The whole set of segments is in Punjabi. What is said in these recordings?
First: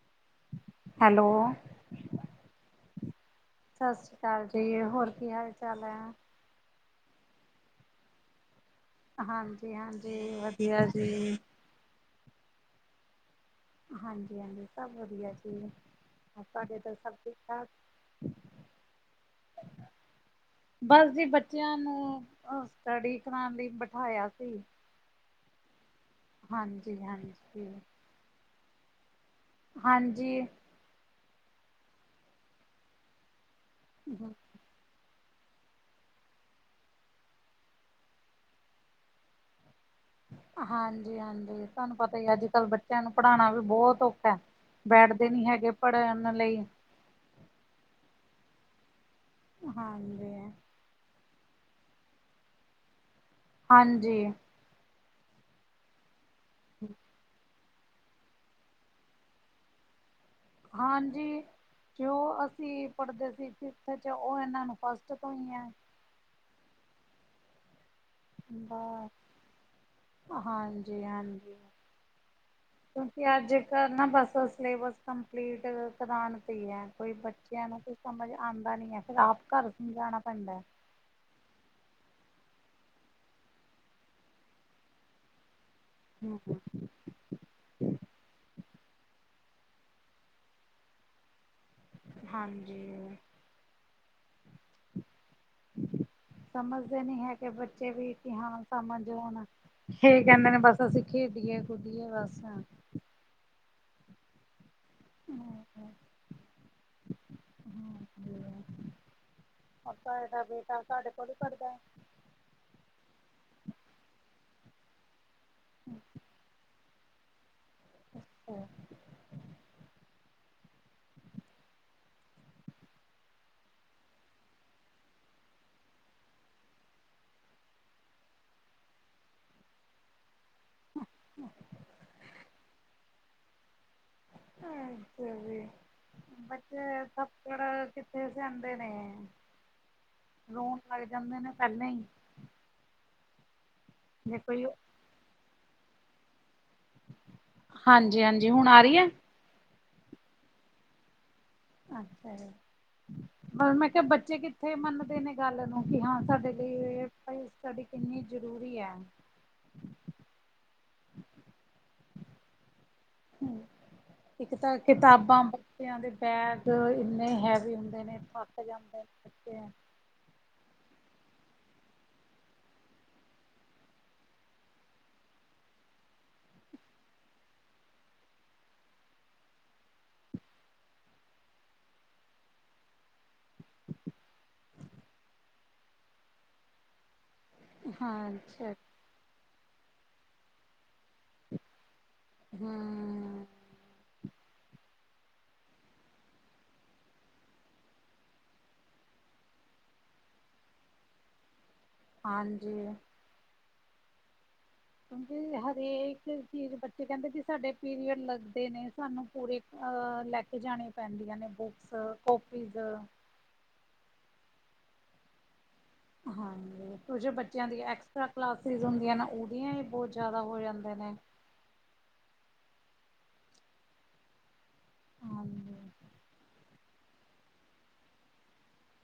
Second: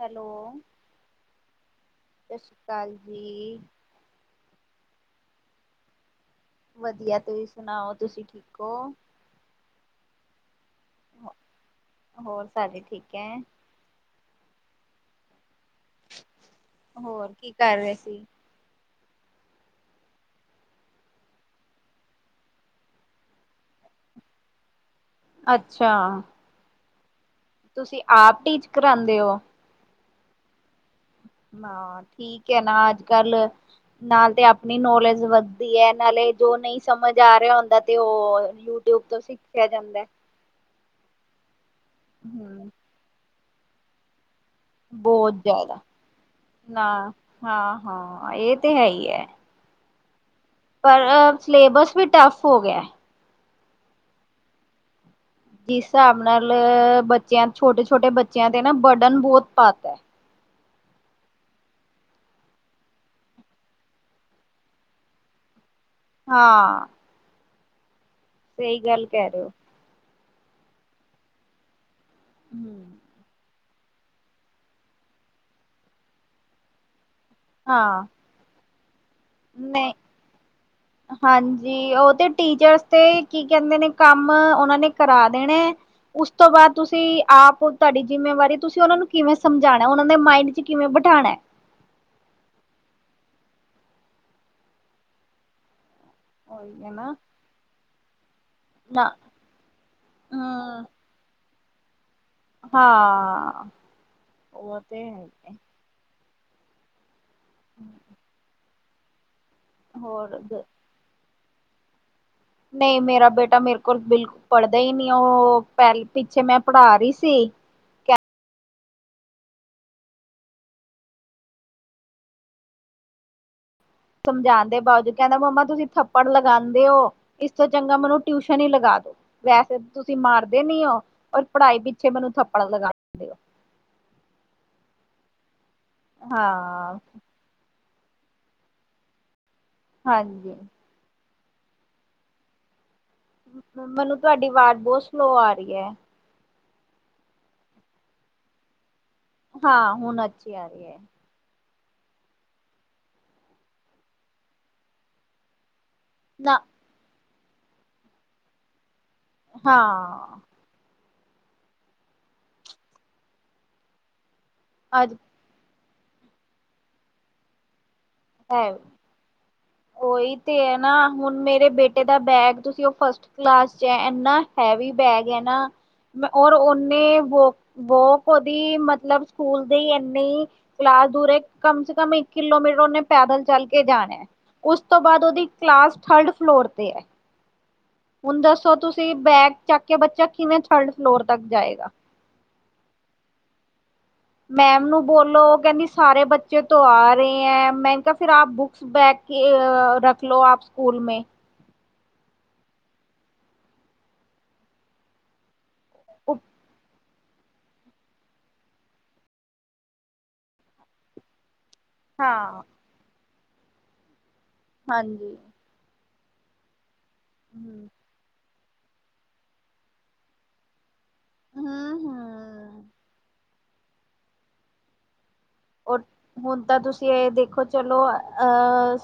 ਹੈਲੋ ਸਤਿ ਸ਼੍ਰੀ ਅਕਾਲ ਜੀ ਸਤਿ ਸ਼੍ਰੀ ਅਕਾਲ ਜੀ ਹੋਰ ਕੀ ਹਾਲ ਚਾਲ ਹੈ। ਵਧੀਆ ਤੁਸੀਂ ਸੁਣਾਓ ਤੁਸੀਂ ਠੀਕ ਹੋ ਹਾਂਜੀ ਹਾਂਜੀ ਵਧੀਆ ਜੀ ਹੋਰ ਸਾਡੇ ਠੀਕ ਹੈ। ਹਾਂਜੀ ਹਾਂਜੀ ਸਭ ਵਧੀਆ ਜੀ [unintelligible] ਤਾਂ ਸਭ ਹੋਰ ਠੀਕ ਕੀ ਠਾਕ ਕਰ ਰਹੇ ਸੀ ਬਸ ਜੀ ਬੱਚਿਆਂ ਨੂੰ ਸਟੱਡੀ ਕਰਾਉਣ ਲਈ ਬਿਠਾਇਆ ਸੀ। ਅੱਛਾ। ਹਾਂਜੀ ਹਾਂਜੀ ਤੁਸੀਂ ਆਪ ਟੀਚ ਕਰਾਉਂਦੇ ਹੋ ਹਾਂਜੀ ਹਾਂ ਠੀਕ ਹੈ ਨਾ ਅੱਜ ਕੱਲ ਨਾਲ ਤੇ ਆਪ ਨੌਲੇਜ ਵੱਧਦੀ ਹੈ ਨਾਲੇ ਜੋ ਨਹੀਂ ਸਮਝ ਆ ਰਿਹਾ ਹੁੰਦਾ ਤੇ ਉਹ ਯੂਟਿਊਬ ਅਸੀਂ ਕਿਹਾ ਜਾਂਦਾ ਹਾਂਜੀ ਹਾਂਜੀ, ਤੁਹਾਨੂੰ ਪਤਾ ਹੀ ਅੱਜ ਕੱਲ ਹਮ ਬੱਚਿਆਂ ਨੂੰ ਪੜ੍ਹਾਉਣਾ ਵੀ ਬਹੁਤ ਔਖਾ ਹੈ। ਬੈਠਦੇ ਬਹੁਤ ਨੀ ਹੈਗੇ ਜ਼ਿਆਦਾ ਪੜ੍ਹਨ ਅਲੇ। ਨਾ ਹਾਂ ਹਾਂ ਇਹ ਤੇ ਹੈ ਹੀ ਹੈ। ਹਾਂਜੀ, ਪਰ ਸਿਲੇਬਸ ਵੀ ਟਫ ਹੋ ਗਿਆ। ਹਾਂਜੀ ਜਿਸ ਹਿਸਾਬ ਨਾਲ ਬੱਚਿਆਂ ਛੋਟੇ ਛੋਟੇ ਬੱਚਿਆਂ ਤੇ ਨਾ ਵਰਡਨ ਬਹੁਤ ਪਾ ਤਾ ਹੈ। ਹਾਂਜੀ ਕਿਉਂ ਅਸੀਂ ਪੜਦੇ ਸੀ ਫਿਫਥ ਵਿੱਚ ਉਹ ਇਹਨਾਂ ਨੂੰ ਫਸਟ ਤੋਂ ਹੀ ਹੈ। ਹਾਂ ਸਹੀ ਗੱਲ ਬਾ ਕਹਿ ਰਹੇ ਹੋ। ਹਾਂਜੀ ਹਾਂਜੀ, ਹੂੰ ਕਿਉਂਕਿ ਅੱਜ ਕੱਲ ਨਾ ਬਸ ਸਿਲੇਬਸ ਕੰਪਲੀਟ ਕੁਰਾਨ ਤੇ ਹੈ ਕੋਈ ਬੱਚਿਆਂ ਨੂੰ ਕੋ ਹਾਂ ਸਮਝ ਆਉਂਦਾ ਨੀ ਹੈ ਫਿਰ ਆਪ ਘਰ ਨਹੀਂ ਸਮਝਾਣਾ ਪੈਂਦਾ ਹਾਂਜੀ, ਉਹ ਤੇ ਟੀਚਰਸ ਤੇ ਕੀ ਕਹਿੰਦੇ ਨੇ ਕੰਮ ਉਹਨਾ ਨੇ ਕਰਾ ਦੇਣੇ ਉਸ ਤੋਂ ਬਾਅਦ ਤੁਸੀਂ ਆਪ ਤੁਹਾਡੀ ਜਿੰਮੇਵਾਰੀ ਤੁਸੀਂ ਉਹਨਾਂ ਨੂੰ ਕਿਵੇਂ ਸਮਝਾਉਣਾ ਉਹਨਾਂ ਦੇ ਮਾਇੰਡ ਵਿੱਚ ਕਿਵੇਂ ਬਿਠਉਣਾ। ਹਾਂਜੀ ਉਹੀ ਸਮਝਦੇ ਨਾ। ਨੀ ਹੈ, ਕਿ ਬੱਚੇ ਵੀ ਹਾਂ ਸਮਝ ਨਾ ਹੁਣ ਇਹ ਕਹਿੰਦੇ ਨੇ ਹੂੰ ਬਸ ਅਸੀਂ। ਖੇਡੀਏ ਖੁਡਏ ਰਸ ਹਨ। ਹਾਂ, ਉਹ ਤੇ ਹੈ। ਹਾਂ [unintelligible] ਪੱਕਾ ਹੋਰ ਬੇਟਾ ਸਾਡੇ ਕੋਲ ਪੜ੍ਹਦਾ ਹੈ। ਨਹੀਂ ਮੇਰਾ ਬੇਟਾ ਮੇਰੇ ਕੋਲ ਬਿਲਕੁਲ ਪੜ੍ਹਦਾ ਹੀ ਨਹੀਂ ਉਹ ਪਹਿਲ ਪਿੱਛੇ ਮੈਂ ਪੜ੍ਹਾ ਰਹੀ ਸੀ। ਅੱਛਾ। ਸਮਝਾਣ ਦੇ ਬਾਵਜੂਦ ਕਹਿੰਦਾ ਮੰਮਾ ਤੁਸੀਂ ਥੱਪੜ ਲਗਾਉਂਦੇ ਹੋ। ਇਸ ਤੋਂ ਚੰਗਾ ਮੈਨੂੰ ਟਿਊਸ਼ਨ ਹੀ ਲਗਾ ਦੋ, ਵੈਸੇ ਤੁਸੀਂ ਮਾਰ ਨੀ ਔਰ ਪੜ੍ਹਾਈ ਪਿੱਛੇ ਮੈਨੂੰ ਥੱਪੜ ਲਗਾਂਦੇ ਹੋ ਅੱਛਾ ਜੀ ਹੋ ਬੱਚੇ ਹਾਂ ਇਹ ਸਭ ਪੜਾ ਕਿੱਥੇ ਸੈਦੇ ਨੇ ਹਾਂਜੀ ਨੌ ਲਗ ਜਾਂਦੇ ਨੇ ਪਹਿਲਾਂ ਹੀ ਮੈਨੂੰ ਤੁਹਾਡੀ ਆਵਾਜ਼ ਬਹੁਤ ਸਲੋ ਆ ਰਹੀ ਹੈ। ਹਾਂਜੀ ਹਾਂਜੀ, ਹੁਣ ਆ ਰਹੀ ਹੈ। ਹਾਂ ਹੁਣ ਅੱਛੀ ਆ ਰਹੀ ਹੈ। ਅੱਛਾ ਜੀ ਮੈਂ ਕਿਹਾ ਬੱਚੇ ਕਿੱਥੇ ਮੰਨਦੇ ਨੇ ਗੱਲ ਨੂੰ ਕਿ ਹਾ ਸਾਡੇ ਨਾ ਲਈ ਸਟੱਡੀ ਕਿੰਨੀ ਜ਼ਰੂਰੀ ਹੈ। ਹਾਂ ਹਮ, ਕਿ ਤਾਂ ਅੱਜ ਕਿਤਾਬਾ ਬੂ ਬੱਚਿਆਂ ਦੇ ਬੈਗ ਇੰਨੇ ਹੈਵੀ ਹੁੰਦੇ ਨੇ ਫਟ ਹੈ ਜਾਂਦੇ ਨੇ [unintelligible] ਉਹੀ ਤੇ ਹੈ ਨਾ, ਹੁਣ ਮੇਰੇ ਬੇਟੇ ਦਾ ਬੈਗ ਤੁਸੀਂ ਉਹ ਫਸਟ ਕਲਾਸ ਚ ਹੈ ਐਨਾ ਹੈਵੀ ਬੈਗ ਹੈ ਨਾ ਔਰ ਓਨੇ ਵ ਬੋਕ ਉਹਦੀ ਮਤਲਬ ਸਕੂਲ ਦੀ ਇਨੀ ਕਲਾਸ ਦੂਰ ਹੈ ਕਮ ਸੇ ਕਮ ਇੱਕ ਕਿਲੋਮੀਟਰ ਉਹਨੇ ਪੈਦਲ ਚਲ ਕੇ ਜਾਣਾ। ਉਸ ਤੋਂ ਬਾਦ ਓਦੀ ਕਲਾਸ ਥਰਡ ਫਲੋਰ ਤੇ ਹੈ। ਹੁਣ ਦੱਸੋ ਤੁਸੀਂ ਬੈਗ ਚੱਕ ਕੇ ਬੱਚਾ ਕਿਵੇਂ ਥਰਡ ਫਲੋਰ ਤੱਕ ਜਾਏਗਾ। ਹੂੰ ਮੈਮ ਨੂੰ ਬੋਲੋ ਉਹ ਕਹਿੰਦੀ ਸਾਰੇ ਬੱਚੇ ਤੋਂ ਆ ਰਹੇ ਹੈ ਮੈਂ ਕਿਹਾ ਫਿਰ ਆਪ ਬੁੱਕਸ ਬੈਗ ਕੇ ਰੱਖ ਲੋੋ ਆਪ ਸਕੂਲ ਮੇ। ਹਾਂਜੀ ਕਿਉਂਕਿ ਹਰੇ‌ ਇਕ ਚੀਜ਼ ਬੱ ਬੱਚੇ ਕਹਿੰਦੇ ਸੀ ਸਾਡੇ ਪੀਰੀਅਡ ਲੱਗਦੇ ਨੇ ਸਾਨੂੰ ਪੂਰੇ ਅ ਲੈ ਕੇ ਜਾਣੇ ਪੈਂਦੀਆਂ ਨੇ ਬੁ ਹਾਂ [unintelligible] ਹਾਂਜੀ। ਹਾਂਜੀ ਕੁਛ ਬੱਚਿਆਂ ਦੀ ਹੂੰ। ਐਕਸਟਰਾ ਕਲਾਸ ਸਰੀਜ਼ ਹੁੰਦੀਆਂ ਨਾ ਉਹਦੀਆਂ ਹੀ ਬਹੁਤ ਜਾਦਾ ਹੋ ਜਾਂਦੇ ਨੇ। ਹੂੰ-ਹੂੰ ਹਾਂਜੀ ਔਰ ਹੁਣ ਤਾਂ ਤੁਸੀਂ ਇਹ ਦੇਖੋ ਚਲੋ ਅਹ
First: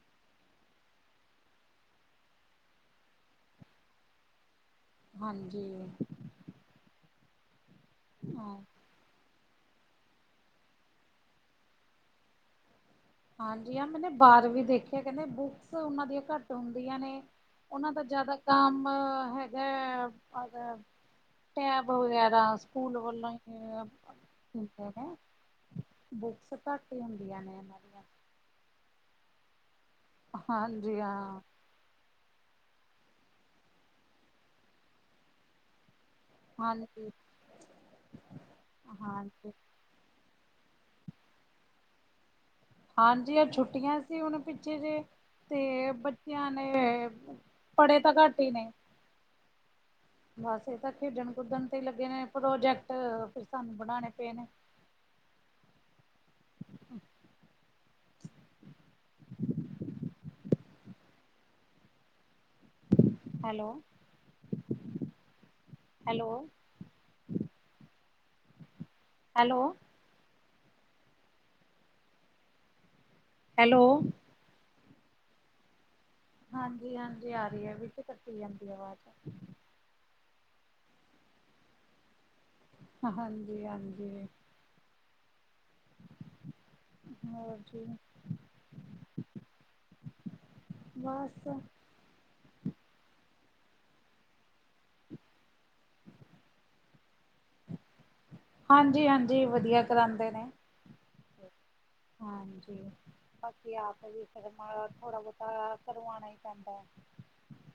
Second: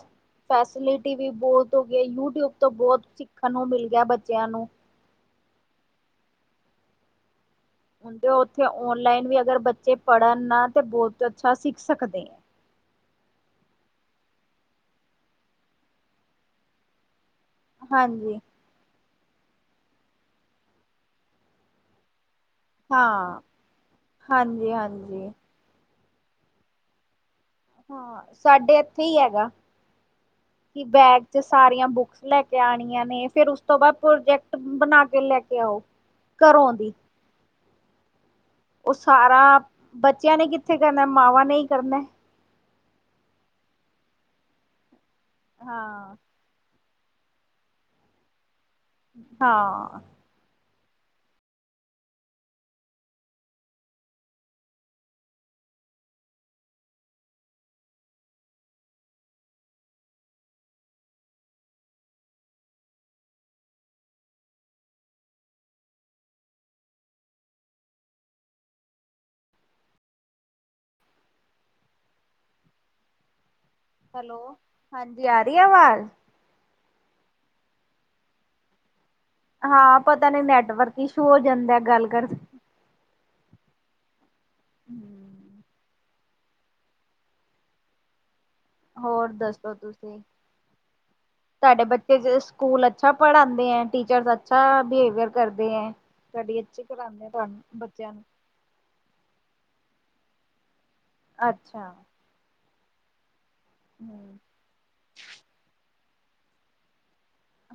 ਫੈਸਿਲਿਟੀ ਵੀ ਬੋਹਤ ਹੋ ਗਈ ਹੈ ਯੂਟਿਊਬ ਤੋਂ ਬੋਹਤ ਸਿੱਖਣ ਨੂੰ ਮਿਲ ਗਿਆ ਬੱਚਿਆਂ ਨੂੰ। ਹਾਂਜੀ। ਜੇ ਉੱਥੇ ਓਨਲਾਈਨ ਵੀ ਅਗਰ ਬੱਚੇ ਪੜ੍ਹਨ ਨਾ ਤੇ ਬਹੁਤ ਅੱਛਾ ਸਿੱਖ ਸਕਦੇ। ਹਾਂਜੀ ਆ ਮੈਨੇ ਬਾਹਰ ਵੀ ਦੇਖਿਆ ਕਹਿੰਦੇ ਬੁੱਕਸ ਉਹਨਾਂ ਦੀਆਂ ਘੱਟ ਹੁੰਦੀਆਂ ਨੇ ਉਹਨਾਂ ਦਾ ਜਾਦਾ ਹਾਂਜੀ, ਕੰਮ ਹੈ ਗਾ [unintelligible] ਟੈਬ ਵਗੈਰਾ। ਸਕੂਲ ਵੱਲੋਂ ਹਾਂ, ਹੀ ਹੁੰਦੇ ਨੇ। ਹਾਂਜੀ-ਹਾਂਜੀ। ਬੁੱਕਸ ਘੱਟ ਹੀ ਹੁੰਦੀਆਂ ਨੇ ਇਨ੍ਹਾਂ ਹਾਂ ਸਾਡੇ ਇੱਥੇ ਹੀ ਹੈਗਾ ਕਿ ਬੈਗ ਚ ਸਾਰੀਆਂ ਬੁੱਕਸ ਲੈ ਕੇ ਆਣੀਆਂ ਨੇ ਫੇਰ ਉਸ ਤੋਂ ਬਾਦ ਪ੍ਰੋਜੈਕਟ ਬਣਾ ਕੇ ਲੈ ਕੇ ਆਓ। ਘਰੋਂ ਦੀ ਉਹ ਸਾਰਾ ਬੱਚਿਆਂ ਨੇ ਕਿੱਥੇ ਕਰਨਾ ਮਾਵਾਂ ਨੇ ਹੀ ਕਰਨਾ। ਹਾਂਜੀ ਆ ਛੁੱਟੀਆਂ ਸੀ ਹੁਣ ਪਿੱਛੇ ਜੇ ਤੇ ਹਾਂ। ਬੱਚਿਆਂ ਨੇ ਪੜ੍ਹੇ ਤਾਂ ਘੱਟ ਹੀ ਨੇ। ਹਾਂ। ਬਸ ਇਹ ਤਾਂ ਖੇਡਣ ਕੁਦਣ ਤੇ ਲੱਗੇ ਨੇ ਪ੍ਰੋਜੈਕਟ ਫਿਰ ਸਾਨੂੰ ਬਣਾਣੇ ਪਏ ਨੇ। ਹੈਲੋ। Hello hello hello. ਹੈਲੋ, ਹਾਂਜੀ ਆ ਰਹੀ ਆ ਆਵਾਜ਼? ਹਾਂਜੀ-ਹਾਂਜੀ। ਆ ਰਹੀ ਹੈ, ਵਿੱਚ ਕੱਟੀ ਜਾਂਦੀ ਆਵਾਜ਼। ਹਾਂ ਪਤਾ ਨਹੀਂ ਨੈਟਵਰਕ ਇ ਮੋ਼ ਹੋ ਜਾਂਦਾ ਗੱਲ ਕਰਦ ਹਾਂਜੀ, ਹਾਂਜੀ। ਹਮਮ। ਹੋਰ ਜੀ ਹੋਰ ਦੱਸੋ ਤੁਸੀਂ? ਤੁਹਾਡੇ ਬੱਚੇ ਤੇ-ਜ-ਸਕੂਲ ਅੱਛਾ ਪੜ੍ਹਾਉਂਦੇ ਹੈ? ਟੀਚਰਸ ਅੱਛਾ ਬਿਹੇਵੀਅਰ ਕਰਦੇ ਹੈ? [unintelligible] ਪੜ੍ਹਨ, ਬੱਚਿਆਂ ਨੂੰ। ਹਾਂਜੀ, ਹਾਂਜੀ ਵਧੀਆ ਕਰਾਉਂਦੇ ਨੇ। ਅੱਛਾ। ਹਾਂਜੀ। ਬਾਕੀ ਆਪ ਵੀ ਹੂੰ। ਕਰਨਾਥੋੜਾ ਬਹੁਤਾ ਕਰਵਾਣਾ ਹੀ ਪੈਂਦਾ ਹੈ।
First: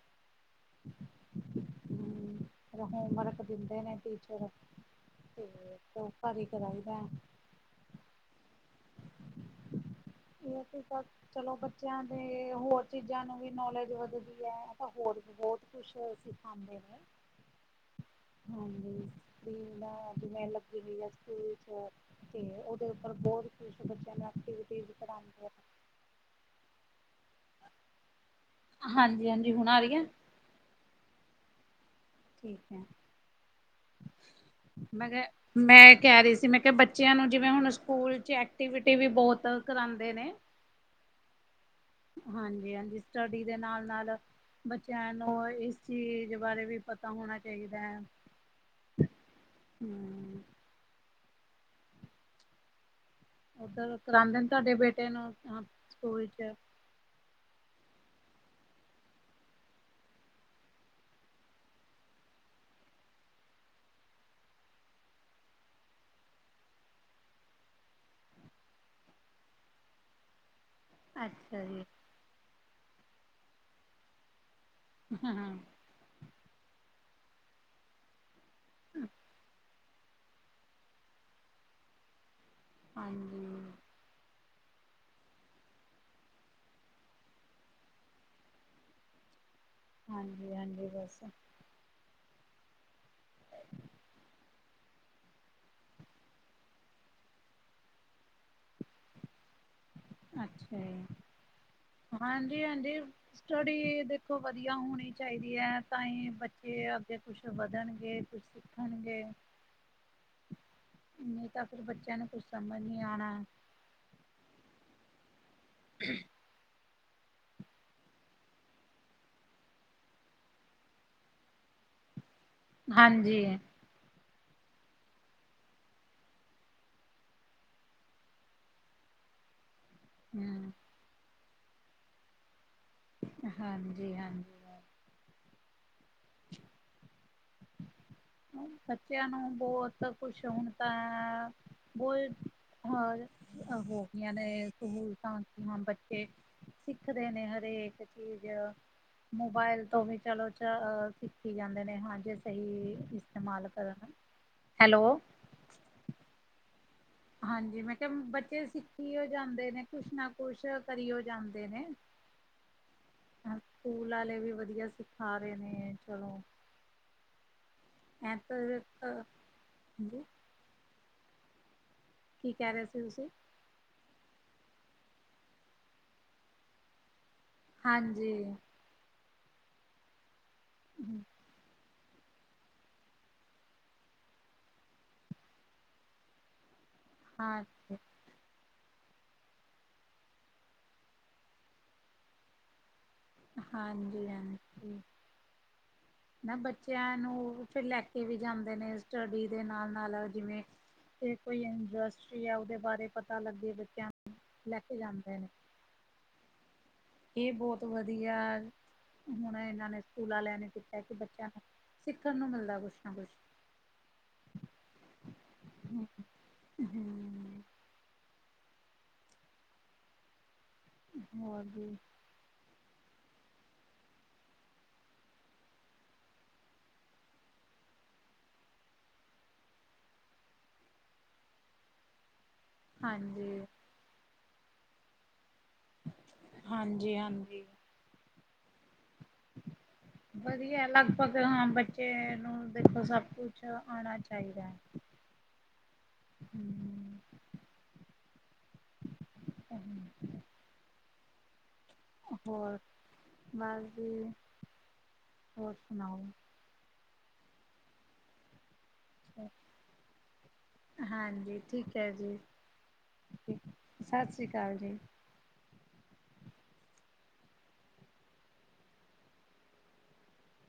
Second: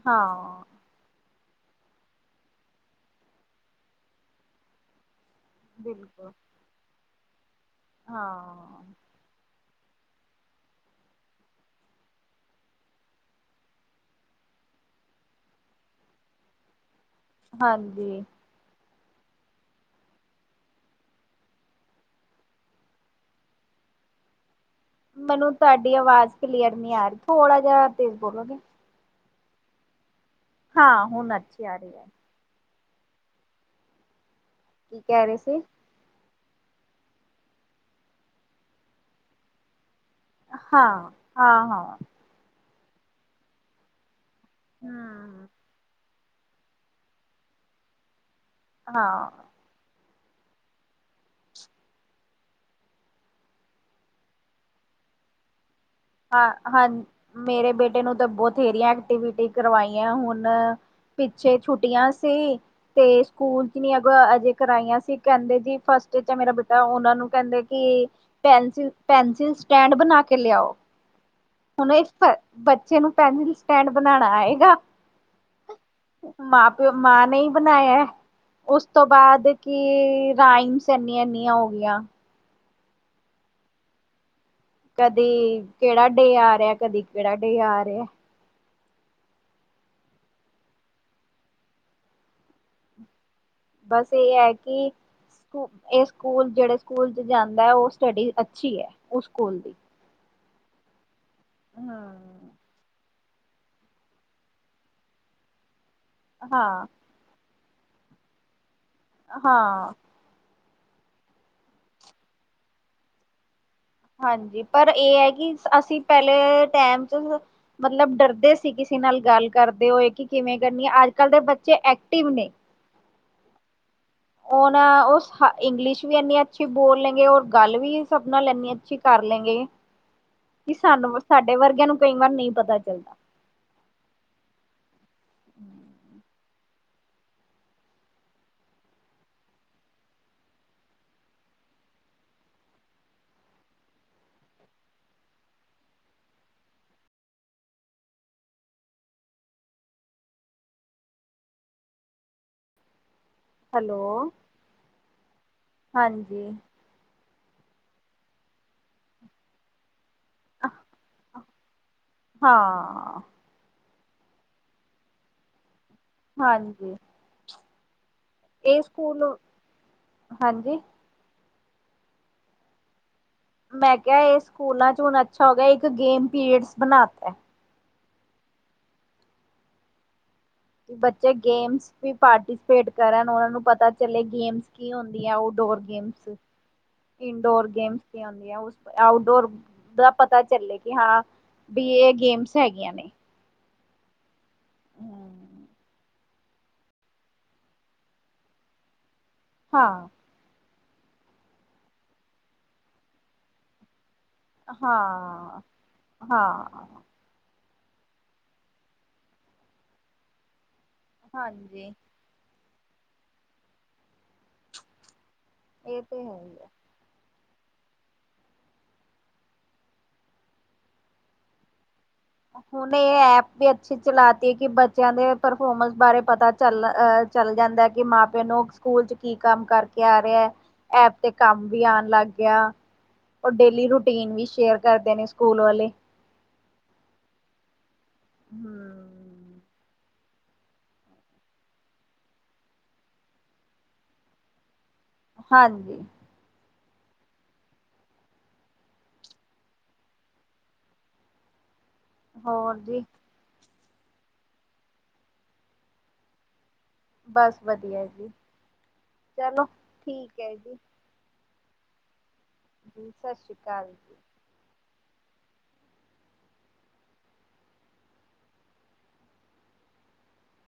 ਹਾਂ। ਹਮ। ਫਿਰ ਹੋਮਵਰਕ ਦਿੰਦੇ ਨੇ ਟੀਚਰ। ਤੇ ਬਿਲਕੁਲ। [unintelligible] ਵੀ ਕਰਾਇਦਾ ਏ ਹਾਂ। ਇਹ ਤੇ ਸਬ ਚਲੋ ਬੱਚਿਆਂ ਦੇ ਹੋਰ ਚੀਜ਼ਾਂ ਨੂੰ ਵੀ ਨੌਲੇਜ ਵੱਧਦੀ ਹੈ ਤਾਂ, ਹੋਰ ਬੀ ਬਹੁਤ ਕੁਛ ਹੋਰ ਸਿਖਾਂਦੇ ਨੇ। ਹਾਂਜੀ। ਹਾਂਜੀ ਬੀ ਮੈਂ ਜਿਵੇਂ ਲੱਗੀ ਹੋਈ ਆ ਸਕੂਲ ਚ ਤੇ ਉਹਦੇ ਉੱਪਰ ਬਹੁਤ ਕੁਛ ਬੱਚਿਆਂ ਨੇ ਐਕਟੀਵਿਟੀਜ ਮੈਨੂੰ ਤੁਹਾਡੀ ਆਵਾਜ਼ ਕਲੀਅਰ ਨਹੀਂ ਆ ਰਹੀ। ਥੋੜਾ ਜਿਹਾ ਤੇਜ਼ ਬੋਲੋਗੇ? ਹਾਂਜੀ--ਹਾਂਜੀ ਹੁਣ ਆ ਰਹੀ ਹੈ? ਹਾਂ ਹੁਣ ਅੱਛੀ ਆ ਰਹੀ ਏ। ਠੀਕ ਹੈ, ਕੀ ਮੈਂ ਕਿਹਾ, ਕਹਿ ਰਹੇ ਸੀ? ਮੈਂ ਕਹਿ ਰਹੀ ਸੀ, ਮੈਂ ਕਿ ਬੱਚੇ ਬੱਚਿਆਂ ਨੂੰ, ਜਿਵੇਂ ਹੁਣ ਸਕੂਲ ਚ ਐਕਟੀਵਿਟੀ ਵੀ ਬਹੁਤ, ਕਰਾਉਂਦੇ ਨੇ। ਹਾਂ-ਹਾਂ-ਹਾਂ। ਹਾਂਜੀ-ਹਾਂਜੀ ਸਟੱਡੀ ਦੇ ਨਾਲ-ਨਾਲ ਬੱਚਿਆਂ ਹੂੰ। ਨੂੰ ਇਸ ਚੀਜ਼ ਬਾਰੇ ਵੀ ਪਤਾ ਹੋਣਾ ਚਾਹੀਦਾ ਹੈ। ਹਾਂ। ਹਮ। ਓਧਰ ਉ ਕਰਾਂਦੇ ਨੇ ਤੁਹਾਡੇ ਬੇਟੇ ਨੂੰ? ਹਾਂ-ਹਾਂ ਮੇਰੇ ਬੇਟੇ ਨੂੰ ਤਾਂ ਬਥੇਰੀਆਂ ਐਕਟੀਵਿਟੀ ਕਰਵਾਈਆਂ ਹੁਣ। ਪਿਛੇ ਛੁੱਟੀਆਂ ਸੀ। ਤੇ ਸਕੂਲ ਚ ਨੀ-ਅਗ-ਅ-ਅਜ ਕਰਾਈਆਂ ਸੀ। ਕਹਿੰਦੇ ਜੀ ਫਸਟ ਚ ਮੇਰਾ ਬੇਟਾ ਉਹਨਾ ਨੂੰ, ਕਹਿੰਦੇ ਕਿ ਪੈਨਸਿਲ-ਪੈਨਸਿਲ ਸਟੈਂਡ ਬਣਾ ਕੇ ਲਿਆਓ? ਅੱਛਾ ਜੀ। ਹੁਣ ਇਸ ਪ-ਬੱਚੇ ਨੂੰ ਪੈਨਸਿਲ ਸਟੈਂਡ ਬਣਾਣਾ ਆਏਗਾ? ਹਹਾਂਹਾ ਮਾਂ ਪਿਓ ਮਾਂ ਨੇ ਹੀ ਬਣਾਇਆ ਹੈ। ਉਸ ਤੋਂ ਬਾਅਦ ਕਿ ਰਾਈਮਸ ਇੰਨੀਆਂ-ਇਨੀਆਂ ਹੋ ਗਈਆਂ। ਹਾਂਜੀ ਕਦੀ ਕਿਹੜਾ ਡੇ ਆ ਰਿਹਾ ਹੈ, ਕਦੀ ਕਿਹੜਾ ਡੇ ਆ ਰਿਹਾ ਹੈ। ਹਾਂਜੀ-ਹਾਂਜੀ ਬਸ। ਬਸ, ਇਹ ਹੈ ਕਿ? ਇਹ ਸਕੂਲ, ਜਿਹੜੇ ਸਕੂਲ 'ਚ ਜਾਂਦਾ ਏ, ਉਹ ਸਟਡੀ ਅੱਛੀ ਐ, ਉਹ ਸਕੂਲ, ਦੀ ਅੱਛਾ, ਜੀ ਹ ਹਮ ਹਾਂਜੀ, ਸਟੱਡੀ ਦੇਖੋ ਵਧੀਆ ਹੋਣੀ ਚਾਈਦੀ ਐ ਤਾਂ ਈ ਹਾਂ ਬੱਚੇ ਅੱਗੇ ਕੁੱਛ, ਵਧਣਗੇ ਕੁਛ ਹਾਂ। ਨਹੀਂ ਤਾਂ ਫਿਰ ਬੱਚਿਆਂ ਨੂੰ ਕੁਝ ਸਮਝ ਨਹੀਂ ਆਉਣਾ। ਹਾਂਜੀ, ਪਰ ਇਹ ਐ ਕਿ, ਅਸੀਂ ਪਹਿਲੇ ਟਾਈਮ 'ਚ, ਮਤਲਬ ਡਰਦੇ ਸੀ। ਕਿ ਕਿਸੇ ਨਾਲ ਗੱਲ ਕਰਦੇ ਹੋਏ ਕਿ ਕਿਵੇਂ ਕਰਨੀ ਐ, ਅੱਜ-ਕੱਲ੍ਹ ਦੇ ਬੱਚੇ ਐਕਟਿਵ ਨੇ। ਹਾਂਜੀ। ਉਹ ਨਾ, ਉਹ ਇੰਗਲਿਸ਼ ਵੀ ਇੰਨੀ ਅੱਛੀ ਬੋਲ ਲੈ ਗੇ, ਔਰ ਗੱਲ ਵੀ ਸਭ ਨਾਲ ਇੰਨੀ ਅੱਛੀ ਕਰ ਲੈਂਗੇ, ਕਿ ਸਾਨੂੰ ਸਾਡੇ ਵਰਗਿਆਂ ਨੂੰ ਕਈ ਵਾਰ ਨ‌ਈਂ, ਪਤਾ ਚੱਲਦਾ ਹਾਂਜੀ-ਹਾਂਜੀ। ਬੱਚਿਆਂ ਨੂੰ ਬਹੁਤ ਕੁਛ ਹੁਣ ਤਾਂ ਬਹੁਤ ਹੀ ਹੋਗੀਆਂ ਨੇ ਸਹੂਲਤਾ ਹੁਣ ਬੱਚੇ ਸਿੱਖਦੇ ਨੇ ਹਰੇਕ ਚੀਜ਼ ਮੋਬਾਇਲ ਤੋਂ ਵੀ ਚਲੋ, ਸਿੱਖੀ ਜਾਂਦੇ ਨੇ, ਹਾਂ ਜੇ ਸਹੀ, ਇਸਤੇਮਾਲ ਕਰਨ, ਹੈਲੋ ਹੈਲੋ। ਹਾਂਜੀ। ਹਾਂਜੀ, ਮੈਂ ਕਿਹਾ ਬੱਚੇ ਸਿੱਖੀ ਓ ਜਾਂਦੇ ਨੇ ਕੁਛ ਨਾ ਕੁਛ, ਕਰੀ ਓ ਜਾਂਦੇ ਨੇ ਹਾਂ। ਸਕੂਲ ਆਲੇ ਵੀ ਵਧੀਆ ਸਿਖਾ ਰੇ ਨੇ ਚਲੋ ਹਾਂਜੀ। ਇਹ ਸਕੂਲ, ਹਾਂਜੀ। ਕੀ ਕਹਿ ਰ‌ਏ ਸੀ ਤੁਸੀਂ? ਮੈਂ ਕਿਹਾ, ਇਹ ਸਕੂਲਾਂ 'ਚ ਹੁਣ ਅੱਛਾ ਹੋ ਗਿਆ, ਇੱਕ ਗੇਮ ਪੀਰੀਅਡਸ ਬਣਾ ਤਾ ਹਾਂਜੀ। ਕਿ ਬੱਚੇ ਗੇਮਸ ਵੀ ਪਾਰਟੀਸਪੇਟ ਕਰਨ ਉਹਨਾਂ ਨੂੰ ਪਤਾ ਚਲੇ ਗੇਮਸ ਕੀ ਹੁੰਦੀਆ, ਆਊਡੋਰ ਗੇਮਸ ਇਨਡੋਰ ਗੇਮਸ ਵੀ ਹ‌ੁੰਦੀਆਂ, ਉਸ ਆਊਟਡੋਰ ਦਾ ਪਤਾ ਚੱਲੇ ਕਿ ਹਾਂ ਬ‌ਈ ਇਹ ਗੇਮਸ ਹੈਗੀਆਂ ਨੇ ਹਾਂਜੀ-ਹਾਂਜੀ। ਨਾ ਬੱਚਿਆਂ ਨੂੰ ਫਿਰ ਲੈ ਕੇ ਵੀ ਜਾਂਦੇ ਨੇ, ਸਟੱਡੀ ਦੇ ਹਾਂ ਨਾਲ-ਨਾਲ ਜਿਵੇ ਤੇ ਕੋਈ ਇੰਡਸਟਰੀਆ, ਓਦੇਂ ਬਾਰੇ ਪਤਾ ਲੱਗੇ ਬੱਚਿਆਂ ਲੈ ਕੇ ਜਾਂਦੇ ਨੇ ਹਾਂ ਹਾਂ ਇਹ ਬਹੁਤ ਵਧੀਆ, ਹੁਣ ਇਹਨਾਂ ਨੇ ਸਕੂਲਾਂ ਆਲਿਆਂ ਨੇ ਤੇ ਬੱਚਿਆਂ ਨੂੰ ਹਾਂਜੀ ਸਿੱਖਣ ਨੂੰ ਮਿਲਦਾ ਕੁਛ ਨਾ ਕੁਛ ਇਹ ਹੂੰ, ਤੇ ਹੈ ਹੀ ਆ ਹੂੰ ਹੋਰ ਜੀ? ਹੁਣ ਇਹ ਐਪ ਵੀ ਅੱਛੀ ਚਲਾਤੀ ਏ ਕਿ ਬੱਚਿਆਂ ਦੇ ਪਰਫੋਰਮੈਂਸ ਬਾਰੇ ਪਤਾ ਚੱਲ ਅ ਚੱਲ ਜਾਂਦਾ ਕਿ, ਮਾਂ ਪਿਓ ਨੂੰ ਸਕੂਲ 'ਚ ਕੀ ਕੰਮ ਕਰਕੇ ਆ ਰਿਆ ਐਪ ਤੇ ਕੰਮ ਵੀ ਆਣ ਲੱਗ ਗਿਆ ਉਹ ਡੇਲੀ ਰੂਟੀਨ ਵੀ ਸ਼ੇਅਰ ਕਰਦੇ ਨੇ ਸਕੂਲ ਵਾਲੇ ਹਾਂਜੀ-ਹਾਂਜੀ। ਹਮ। ਵਧੀਆ ਲਗਭਗ ਹਾਂ ਬੱਚੇ ਨੂੰ ਦੇਖੋ ਸਭ ਕੁਛ ਆਉਣਾ ਚਾਹੀਦਾ ਹੈ ਹਾਂਜੀ ਹਮ [unintelligible] ਹੋਰ ਬਸ ਜੀ ਹੋਰ ਸੁਣਾਓ ਬਸ ਵਧੀਆ ਜੀ ਚਲੋ ਠੀਕ ਹੈ ਜੀ ਹਾਂਜੀ ਠੀਕ ਹੈ ਜੀ ਜੀ ਸ਼੍ਰੀ ਸਤਿ ਅਕਾਲ ਜੀ ਸ਼੍ਰੀ ਅਕਾਲ ਜੀ